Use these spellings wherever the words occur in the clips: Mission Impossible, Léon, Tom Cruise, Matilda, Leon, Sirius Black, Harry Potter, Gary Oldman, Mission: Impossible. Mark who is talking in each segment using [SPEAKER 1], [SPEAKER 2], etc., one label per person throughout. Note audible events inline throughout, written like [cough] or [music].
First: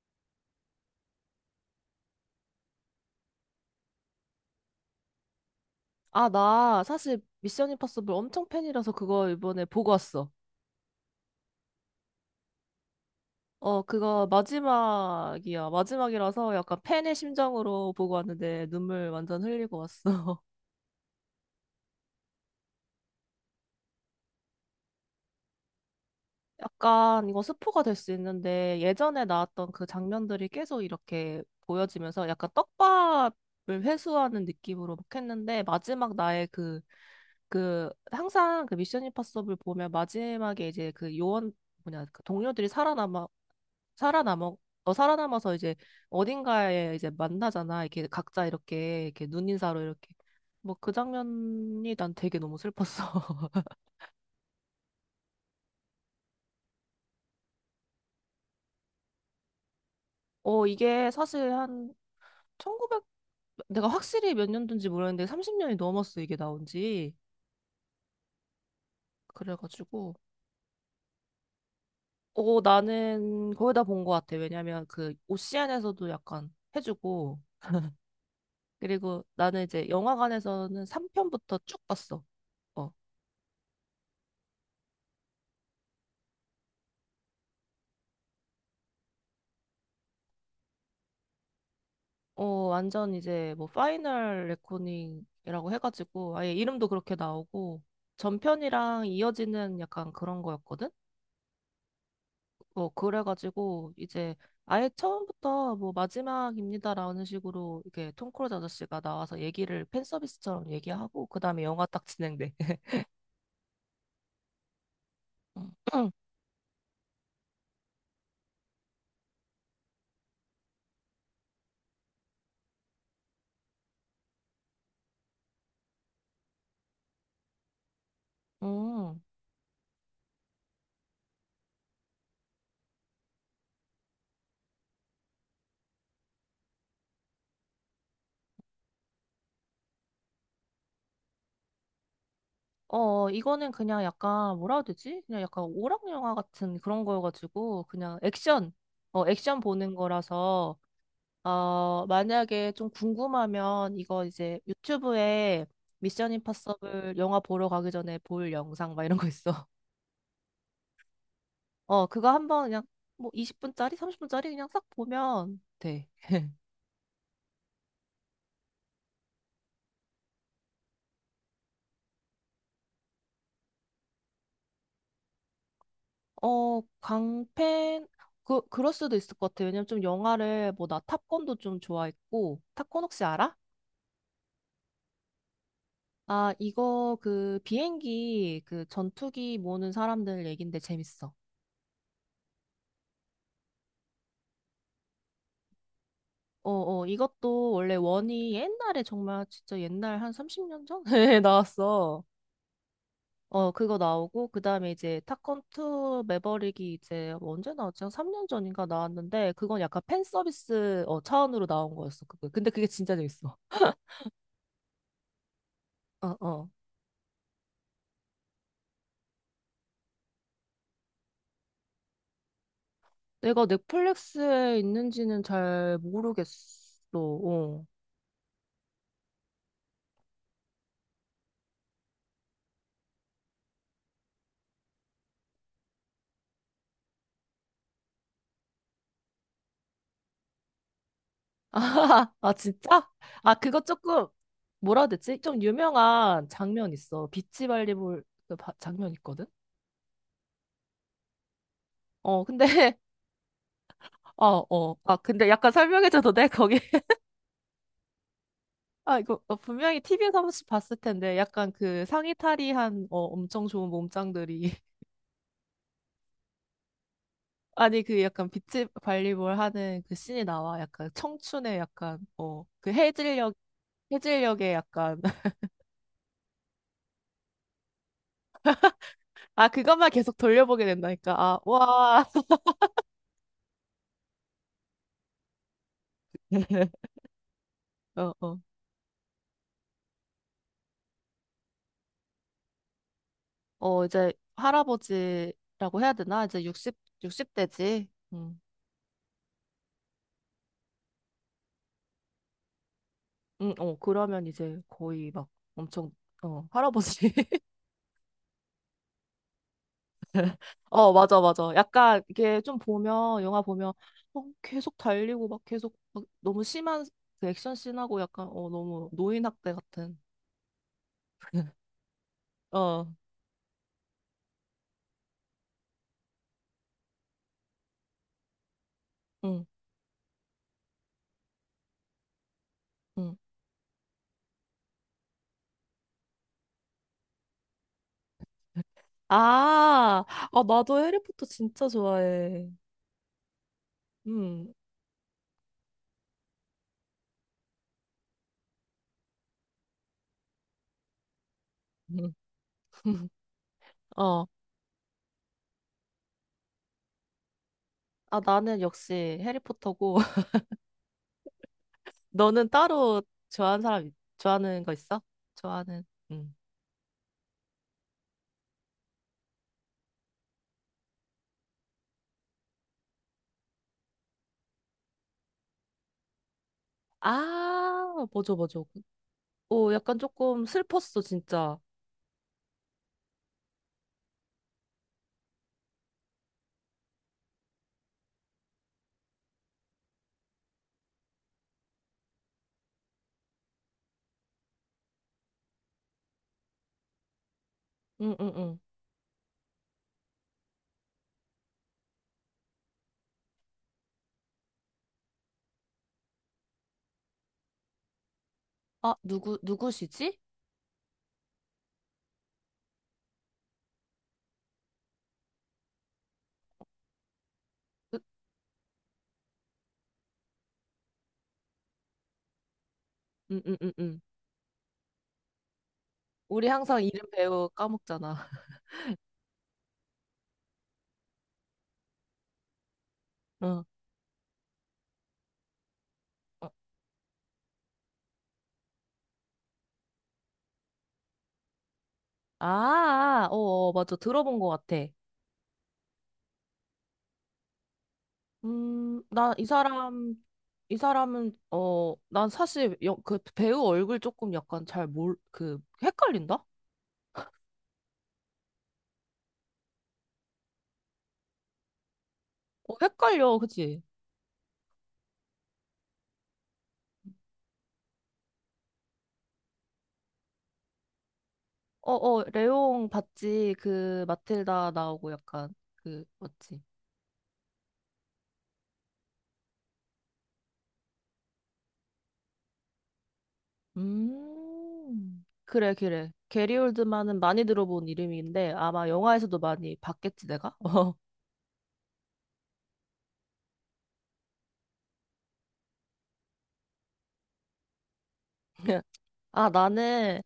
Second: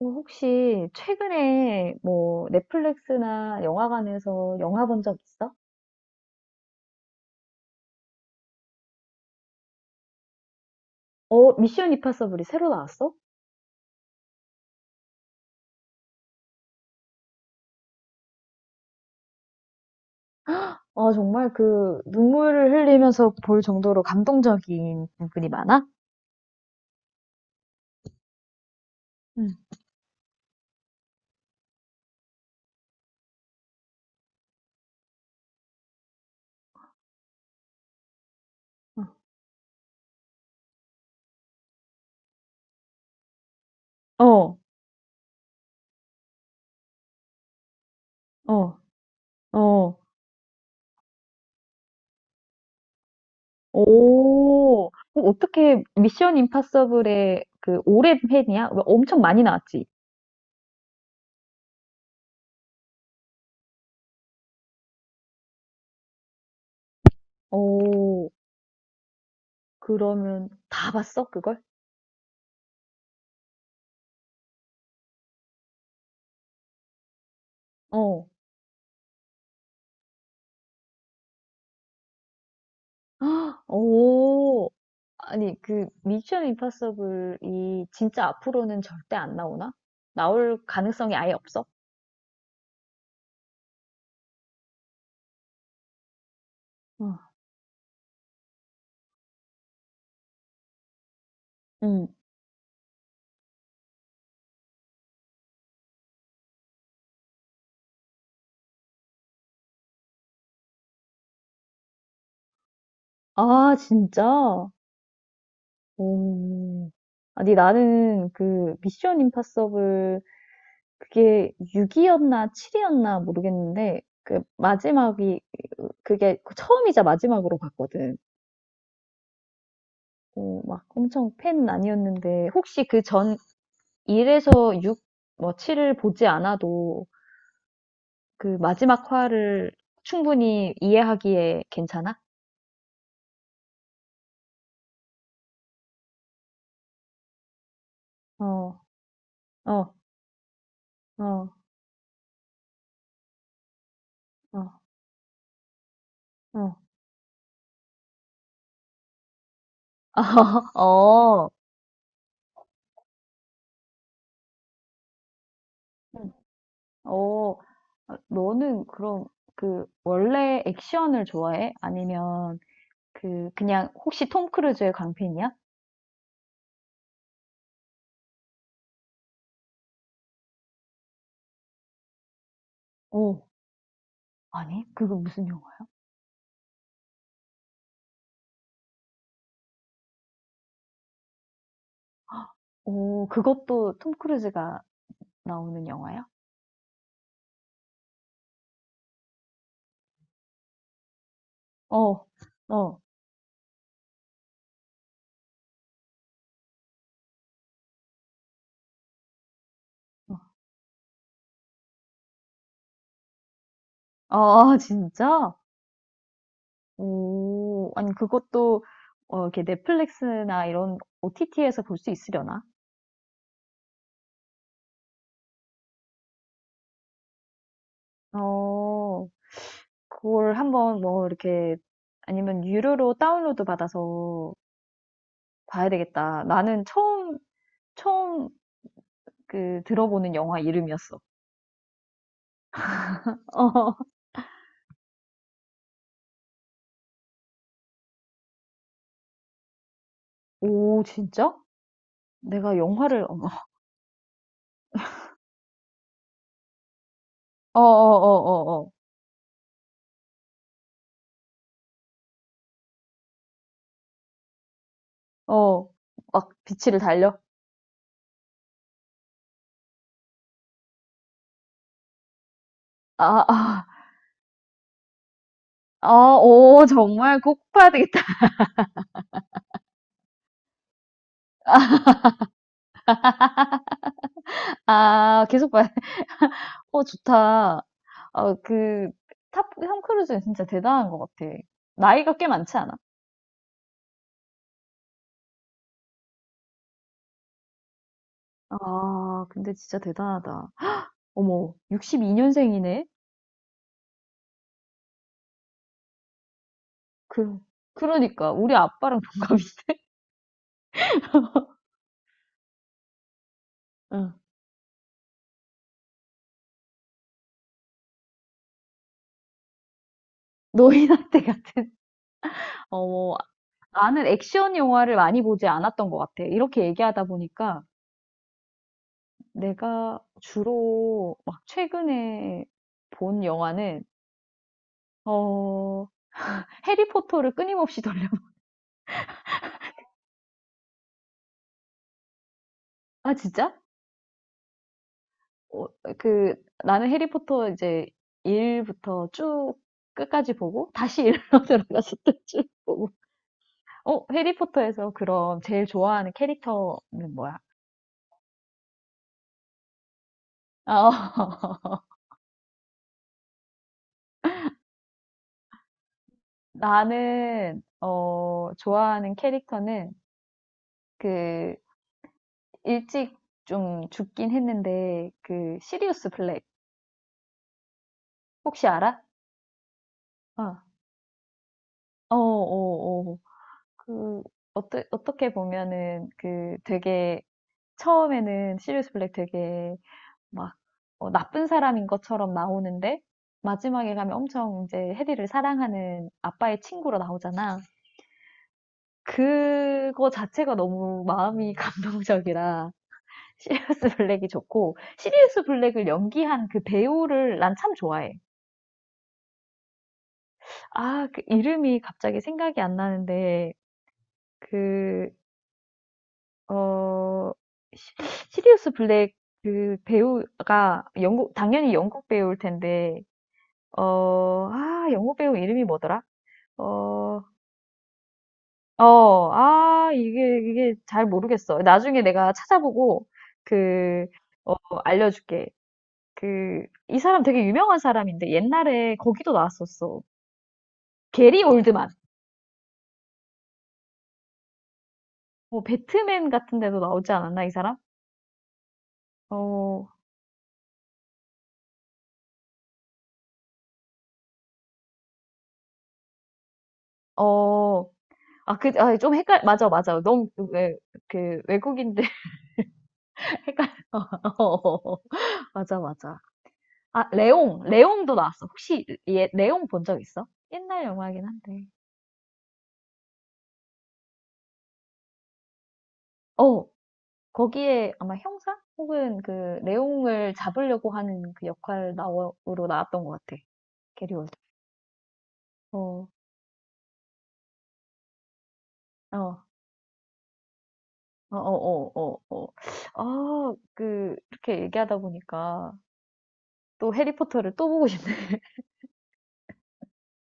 [SPEAKER 1] 어, 혹시 최근에 뭐 넷플릭스나 영화관에서 영화 본 적 있어?
[SPEAKER 2] 아, 나 사실 미션 임파서블 엄청 팬이라서 그거 이번에 보고 왔어.
[SPEAKER 1] 어, 미션 임파서블이 새로 나왔어?
[SPEAKER 2] 어, 그거 마지막이야. 마지막이라서 약간 팬의 심정으로 보고 왔는데 눈물 완전 흘리고 왔어.
[SPEAKER 1] 어, 정말 그 눈물을 흘리면서 볼 정도로 감동적인 부분이 많아?
[SPEAKER 2] [laughs] 약간 이거 스포가 될 수 있는데 예전에
[SPEAKER 1] 응.
[SPEAKER 2] 나왔던 그 장면들이 계속 이렇게 보여지면서 약간 떡밥을 회수하는 느낌으로 막 했는데 마지막 나의 그, 그 항상 그 미션 임파서블 보면 마지막에 이제 그 요원 뭐냐 그 동료들이 살아남어
[SPEAKER 1] 어,
[SPEAKER 2] 살아남아서 이제 어딘가에 이제 만나잖아. 이렇게 각자
[SPEAKER 1] 어,
[SPEAKER 2] 이렇게 눈인사로
[SPEAKER 1] 어.
[SPEAKER 2] 이렇게 뭐 그 장면이 난 되게 너무 슬펐어. [laughs]
[SPEAKER 1] 오, 어, 어떻게 미션 임파서블의 그 오랜 팬이야? 왜 엄청 많이 나왔지?
[SPEAKER 2] 이게 사실 한 1900 내가 확실히 몇 년도인지 모르겠는데 30년이 넘었어 이게 나온 지.
[SPEAKER 1] 오,
[SPEAKER 2] 그래가지고
[SPEAKER 1] 그러면 다 봤어, 그걸?
[SPEAKER 2] 나는 거의 다 본 것 같아. 왜냐면 그 오시안에서도 약간 해주고
[SPEAKER 1] 어,
[SPEAKER 2] 그리고 나는 이제 영화관에서는 3편부터 쭉 봤어. 어
[SPEAKER 1] 오. 아니, 그 미션 임파서블이 진짜 앞으로는 절대 안 나오나? 나올 가능성이 아예 없어?
[SPEAKER 2] 완전 이제 뭐 파이널 레코닝이라고 해가지고 아예 이름도 그렇게
[SPEAKER 1] 아,
[SPEAKER 2] 나오고 전편이랑 이어지는 약간 그런 거였거든?
[SPEAKER 1] 응.
[SPEAKER 2] 뭐 그래가지고 이제 아예 처음부터 뭐 마지막입니다라는 식으로 이렇게 톰 크루즈 아저씨가 나와서 얘기를 팬 서비스처럼 얘기하고 그다음에 영화 딱 진행돼.
[SPEAKER 1] 아, 진짜?
[SPEAKER 2] [laughs]
[SPEAKER 1] 오. 아니, 나는 그 미션 임파서블 그게 6이었나 7이었나 모르겠는데 그 마지막이 그게 처음이자 마지막으로 봤거든.
[SPEAKER 2] 음.
[SPEAKER 1] 어, 막 엄청 팬은 아니었는데 혹시 그전 1에서 6, 뭐 7을 보지 않아도 그 마지막 화를 충분히 이해하기에 괜찮아?
[SPEAKER 2] 어, 이거는 그냥 약간 뭐라 해야 되지? 그냥 약간 오락 영화 같은 그런 거여가지고 그냥
[SPEAKER 1] 어,
[SPEAKER 2] 액션 보는
[SPEAKER 1] 어,
[SPEAKER 2] 거라서
[SPEAKER 1] 어,
[SPEAKER 2] 어, 만약에 좀 궁금하면 이거 이제
[SPEAKER 1] 어,
[SPEAKER 2] 유튜브에 미션
[SPEAKER 1] 어.
[SPEAKER 2] 임파서블 영화 보러 가기 전에 볼 영상 막 이런 거 있어. [laughs]
[SPEAKER 1] [laughs] 어,
[SPEAKER 2] 어, 그거 한번 그냥 뭐 20분짜리, 30분짜리 그냥 싹 보면 돼.
[SPEAKER 1] 응.
[SPEAKER 2] [laughs]
[SPEAKER 1] 어, 아, 너는 그럼 그 원래 액션을 좋아해? 아니면 그 그냥 혹시 톰 크루즈의 광팬이야?
[SPEAKER 2] 어, 광팬 그럴 수도 있을 것 같아. 왜냐면 좀 영화를 뭐 나 탑건도 좀 좋아했고 탑건 혹시
[SPEAKER 1] 오,
[SPEAKER 2] 알아?
[SPEAKER 1] 아니, 그거 무슨 영화야?
[SPEAKER 2] 아, 이거 그 비행기 그 전투기 모는 사람들 얘긴데 재밌어.
[SPEAKER 1] 오, 그것도 톰 크루즈가 나오는 영화야?
[SPEAKER 2] 어, 이것도 원래 원이 옛날에 정말 진짜 옛날 한 30년 전에 [laughs] 나왔어.
[SPEAKER 1] 어, 어,
[SPEAKER 2] 어, 그거 나오고, 그 다음에 이제 탑건 2 매버릭이 이제 언제 나왔지? 한 3년 전인가 나왔는데, 그건 약간 팬
[SPEAKER 1] 어.
[SPEAKER 2] 서비스 차원으로 나온 거였어. 그거. 근데 그게 진짜 재밌어.
[SPEAKER 1] 아, 진짜?
[SPEAKER 2] 어, 어.
[SPEAKER 1] 오. 아니 그것도 어 이렇게 넷플릭스나 이런 OTT에서 볼 수 있으려나?
[SPEAKER 2] 내가 넷플릭스에 있는지는 잘 모르겠어. 어.
[SPEAKER 1] 어. 그걸 한번 뭐 이렇게 아니면 유료로 다운로드 받아서 봐야 되겠다. 나는 처음 그 들어보는 영화 이름이었어.
[SPEAKER 2] [laughs] 아, 진짜? 아,
[SPEAKER 1] [laughs]
[SPEAKER 2] 그거
[SPEAKER 1] 어.
[SPEAKER 2] 조금, 뭐라 해야 되지? 좀 유명한 장면 있어. 비치 발리볼 그 장면 있거든?
[SPEAKER 1] 오, 진짜?
[SPEAKER 2] 어, 근데,
[SPEAKER 1] 내가
[SPEAKER 2] [laughs]
[SPEAKER 1] 영화를 어머.
[SPEAKER 2] 어, 어. 아, 근데 약간 설명해줘도 돼? 거기. [laughs]
[SPEAKER 1] 어어어어어. 어.
[SPEAKER 2] 아, 이거 분명히 TV에서 한 번씩 봤을 텐데, 약간 그 상의 탈의한, 엄청 좋은 몸짱들이. [laughs]
[SPEAKER 1] 어, 어, 어, 어. 막 빛을 달려?
[SPEAKER 2] 아니, 그 약간 비치 발리볼 하는 그 씬이 나와. 약간 청춘의 약간, 그
[SPEAKER 1] 아,
[SPEAKER 2] 해질녘,
[SPEAKER 1] 아,
[SPEAKER 2] 해질녘의 약간. [laughs]
[SPEAKER 1] 아, 오, 정말 꼭 봐야 되겠다.
[SPEAKER 2] 아, 그것만 계속 돌려보게 된다니까. 아, 와.
[SPEAKER 1] 아, 계속 봐야 돼. [laughs] 어,
[SPEAKER 2] [laughs]
[SPEAKER 1] 좋다.
[SPEAKER 2] 어,
[SPEAKER 1] 어,
[SPEAKER 2] 어.
[SPEAKER 1] 그, 톰 크루즈는 진짜 대단한 것 같아. 나이가 꽤 많지 않아?
[SPEAKER 2] 어, 이제 할아버지라고 해야 되나? 이제 육십 60대지.
[SPEAKER 1] 아, 근데 진짜 대단하다. 어머, 62년생이네?
[SPEAKER 2] 응, 어, 그러면 이제 거의 막 엄청, 할아버지.
[SPEAKER 1] 그,
[SPEAKER 2] [laughs]
[SPEAKER 1] 그러니까, 우리 아빠랑 동갑이.
[SPEAKER 2] 어, 맞아, 맞아. 약간 이게 좀 보면, 영화 보면,
[SPEAKER 1] 응.
[SPEAKER 2] 어, 계속 달리고 막 계속 막 너무 심한 그 액션 씬하고 약간, 너무 노인학대 같은.
[SPEAKER 1] 너희 나이
[SPEAKER 2] [laughs]
[SPEAKER 1] 같은. [laughs]
[SPEAKER 2] 어,
[SPEAKER 1] 어머, 나는 액션 영화를 많이 보지 않았던 것 같아. 이렇게 얘기하다 보니까
[SPEAKER 2] 응,
[SPEAKER 1] 내가 주로 막 최근에
[SPEAKER 2] 응,
[SPEAKER 1] 본 영화는, 어, 해리포터를 끊임없이 [laughs] 돌려.
[SPEAKER 2] 아, 아, 나도 해리포터 진짜 좋아해.
[SPEAKER 1] 아 진짜?
[SPEAKER 2] 응.
[SPEAKER 1] 어, 그 나는 해리포터 이제 일부터 쭉 끝까지 보고 다시 일로 [laughs] 들어가서
[SPEAKER 2] 응.
[SPEAKER 1] 또 쭉 보고.
[SPEAKER 2] 응. [laughs]
[SPEAKER 1] 어,
[SPEAKER 2] 어,
[SPEAKER 1] 해리포터에서 그럼 제일 좋아하는 캐릭터는 뭐야?
[SPEAKER 2] 아, 나는 역시 해리포터고, [laughs]
[SPEAKER 1] 아, 어, [laughs]
[SPEAKER 2] 너는 따로 좋아하는 사람, 좋아하는 거 있어? 좋아하는, 응.
[SPEAKER 1] 나는 어, 좋아하는 캐릭터는 그 일찍 좀 죽긴 했는데 그 시리우스 블랙
[SPEAKER 2] 아, 맞아, 맞아.
[SPEAKER 1] 혹시 알아?
[SPEAKER 2] 어, 약간 조금
[SPEAKER 1] 어,
[SPEAKER 2] 슬펐어, 진짜.
[SPEAKER 1] 어, 어, 어. 그 어떻게 보면은 그 되게 처음에는 시리우스 블랙 되게 막 어, 나쁜 사람인 것처럼 나오는데 마지막에 가면 엄청 이제 해리를 사랑하는 아빠의 친구로 나오잖아.
[SPEAKER 2] 응, 응, 응.
[SPEAKER 1] 그거 자체가 너무 마음이 [laughs] 감동적이라 시리우스 블랙이 좋고 시리우스 블랙을 연기한 그 배우를 난 참 좋아해.
[SPEAKER 2] 아, 누구, 누구시지?
[SPEAKER 1] 아, 그 이름이 갑자기 생각이 안 나는데 그 어, 시-
[SPEAKER 2] 으,
[SPEAKER 1] 시리우스 블랙 그 배우가 영국 당연히 영국 배우일 텐데
[SPEAKER 2] 응, 응, 응, 응.
[SPEAKER 1] 어, 아, 영국 배우 이름이 뭐더라?
[SPEAKER 2] 우리 항상 이름
[SPEAKER 1] 어,
[SPEAKER 2] 배우 까먹잖아. [laughs]
[SPEAKER 1] 어, 아, 이게 잘 모르겠어. 나중에 내가 찾아보고,
[SPEAKER 2] 응.
[SPEAKER 1] 그, 어, 알려줄게.
[SPEAKER 2] 어.
[SPEAKER 1] 그, 이 사람 되게 유명한 사람인데, 옛날에 거기도 나왔었어. 게리 올드만.
[SPEAKER 2] 아, 어, 어, 맞아. 들어본 것 같아.
[SPEAKER 1] 뭐, 배트맨 같은 데도 나오지 않았나, 이 사람?
[SPEAKER 2] 나 이
[SPEAKER 1] 어,
[SPEAKER 2] 사람, 이 사람은, 난 사실 그 배우 얼굴 조금 약간 잘 헷갈린다?
[SPEAKER 1] 어, 아, 그, 아, 맞아, 맞아. 너무, 왜, 그, 외국인데
[SPEAKER 2] 어, 헷갈려,
[SPEAKER 1] [laughs] 헷갈려.
[SPEAKER 2] 그치?
[SPEAKER 1] [laughs] 맞아, 맞아. 아, 레옹. 레옹도 나왔어. 혹시 얘 레옹 본 적 있어? 옛날 영화긴 한데.
[SPEAKER 2] 어, 어, 레옹 봤지? 그, 마틸다 나오고 약간, 그, 맞지?
[SPEAKER 1] 어, 거기에 아마 형사 혹은 그 레옹을 잡으려고 하는 그 역할 나오로 나왔던 것 같아. 게리 올드.
[SPEAKER 2] 그래,
[SPEAKER 1] 어,
[SPEAKER 2] 그래. 게리 올드만은 많이 들어본 이름인데 아마
[SPEAKER 1] 어,
[SPEAKER 2] 영화에서도 많이 봤겠지, 내가? [laughs] 어.
[SPEAKER 1] 어, 어, 어, 어, 어. 아, 그 이렇게 얘기하다 보니까 또 해리포터를 또 보고 싶네. [laughs]
[SPEAKER 2] 아, 나는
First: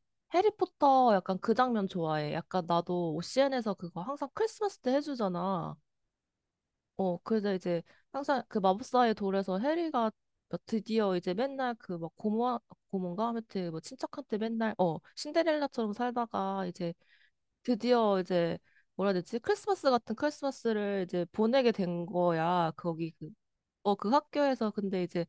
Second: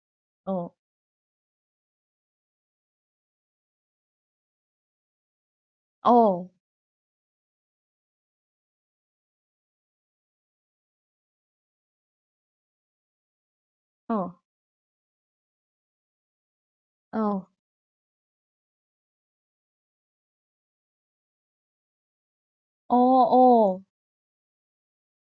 [SPEAKER 1] 어,
[SPEAKER 2] 해리포터 약간 그 장면 좋아해. 약간 나도 OCN에서 그거 항상 크리스마스 때 해주잖아.
[SPEAKER 1] 어,
[SPEAKER 2] 어, 그래서 이제 항상 그 마법사의 돌에서 해리가 뭐 드디어 이제 맨날 그 막 고모, 고모인가? 아무튼 뭐
[SPEAKER 1] 어,
[SPEAKER 2] 친척한테 맨날 신데렐라처럼 살다가 이제
[SPEAKER 1] 어,
[SPEAKER 2] 드디어 이제 뭐라 해야 되지? 크리스마스 같은 크리스마스를 이제 보내게 된 거야.
[SPEAKER 1] 어,
[SPEAKER 2] 거기 그,
[SPEAKER 1] 어,
[SPEAKER 2] 어, 그 학교에서 근데 이제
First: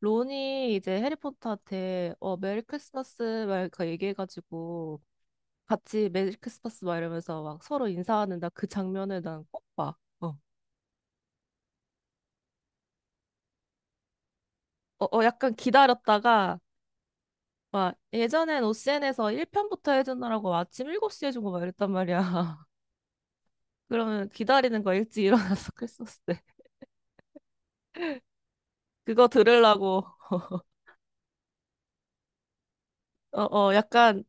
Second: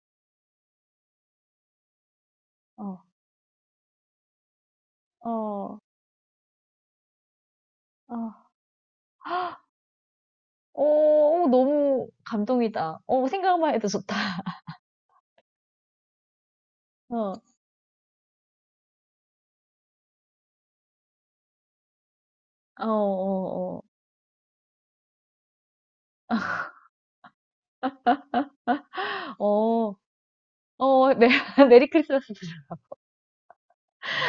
[SPEAKER 2] 론이 이제 해리포터한테 메리
[SPEAKER 1] 어, 어,
[SPEAKER 2] 크리스마스 막 이렇게 얘기해가지고
[SPEAKER 1] 어.
[SPEAKER 2] 같이 메리 크리스마스 막 이러면서 막 서로
[SPEAKER 1] 어,
[SPEAKER 2] 인사하는 나 그 장면을 난 꼭 봐. 어.
[SPEAKER 1] 어, 너무 감동이다. 어, 생각만 해도 좋다.
[SPEAKER 2] 약간 기다렸다가
[SPEAKER 1] 어.
[SPEAKER 2] 막 예전엔 OCN에서 1편부터 해주느라고 아침 7시에 해준 거 막 이랬단 말이야. [laughs]
[SPEAKER 1] 어, 어,
[SPEAKER 2] 그러면 기다리는 거 일찍 일어나서 크리스마스 때 그거
[SPEAKER 1] 어, 어,
[SPEAKER 2] 들으려고 [laughs]
[SPEAKER 1] 어, [laughs] 메리 크리스마스 보자.
[SPEAKER 2] 어, 약간,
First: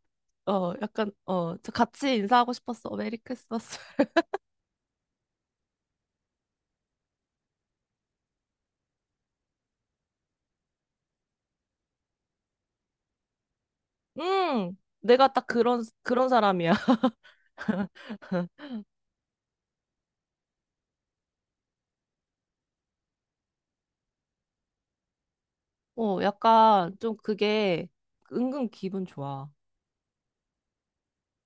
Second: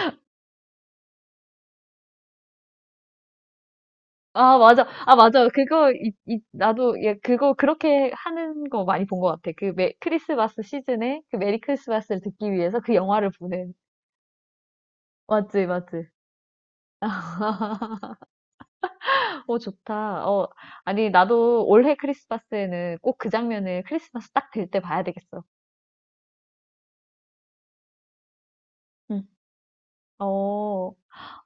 [SPEAKER 2] 약간, 저 같이 인사하고 싶었어. 메리 크리스마스. [laughs]
[SPEAKER 1] 아, 맞아. 아, 맞아. 그거, 이, 나도, 예, 그거, 그렇게 하는 거 많이 본 것 같아. 그 크리스마스 시즌에 그 메리 크리스마스를 듣기 위해서 그 영화를 보는.
[SPEAKER 2] 내가 딱
[SPEAKER 1] 맞지,
[SPEAKER 2] 그런,
[SPEAKER 1] 맞지.
[SPEAKER 2] 그런 사람이야. [laughs]
[SPEAKER 1] 어, 좋다. 어, 아니, 나도 올해 크리스마스에는 꼭 그 장면을 크리스마스 딱 될 때 봐야 되겠어.
[SPEAKER 2] 어, 약간 좀 그게 은근 기분
[SPEAKER 1] 응.
[SPEAKER 2] 좋아.
[SPEAKER 1] 어,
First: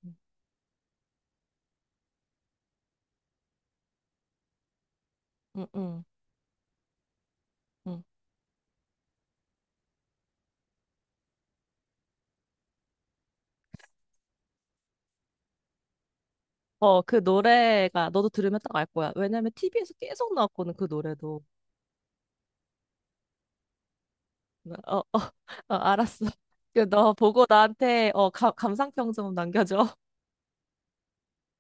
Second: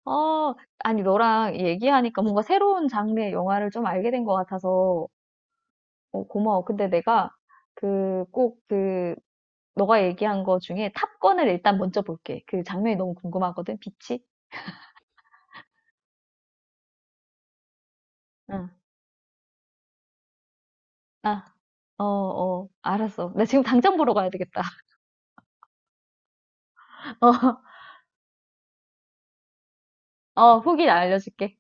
[SPEAKER 1] 어, 아니, 너랑 얘기하니까 뭔가 새로운 장르의 영화를 좀 알게 된 것 같아서
[SPEAKER 2] 응, 응,
[SPEAKER 1] 어, 고마워. 근데 내가
[SPEAKER 2] 응.
[SPEAKER 1] 그 꼭 그 너가 얘기한 거 중에 탑건을 일단 먼저 볼게. 그 장면이 너무 궁금하거든. 빛이.
[SPEAKER 2] 어, 그 노래가 너도 들으면
[SPEAKER 1] 응.
[SPEAKER 2] 딱 알 거야. 왜냐면 TV에서 계속 나왔거든, 그 노래도.
[SPEAKER 1] 아, 어, 어, 알았어. 나 지금 당장 보러 가야 되겠다.
[SPEAKER 2] 어, 어, [laughs] 어, 알았어. 그 너
[SPEAKER 1] [laughs]
[SPEAKER 2] 보고 나한테 감상평 좀 남겨줘.
[SPEAKER 1] 어, 어, 후기 알려줄게.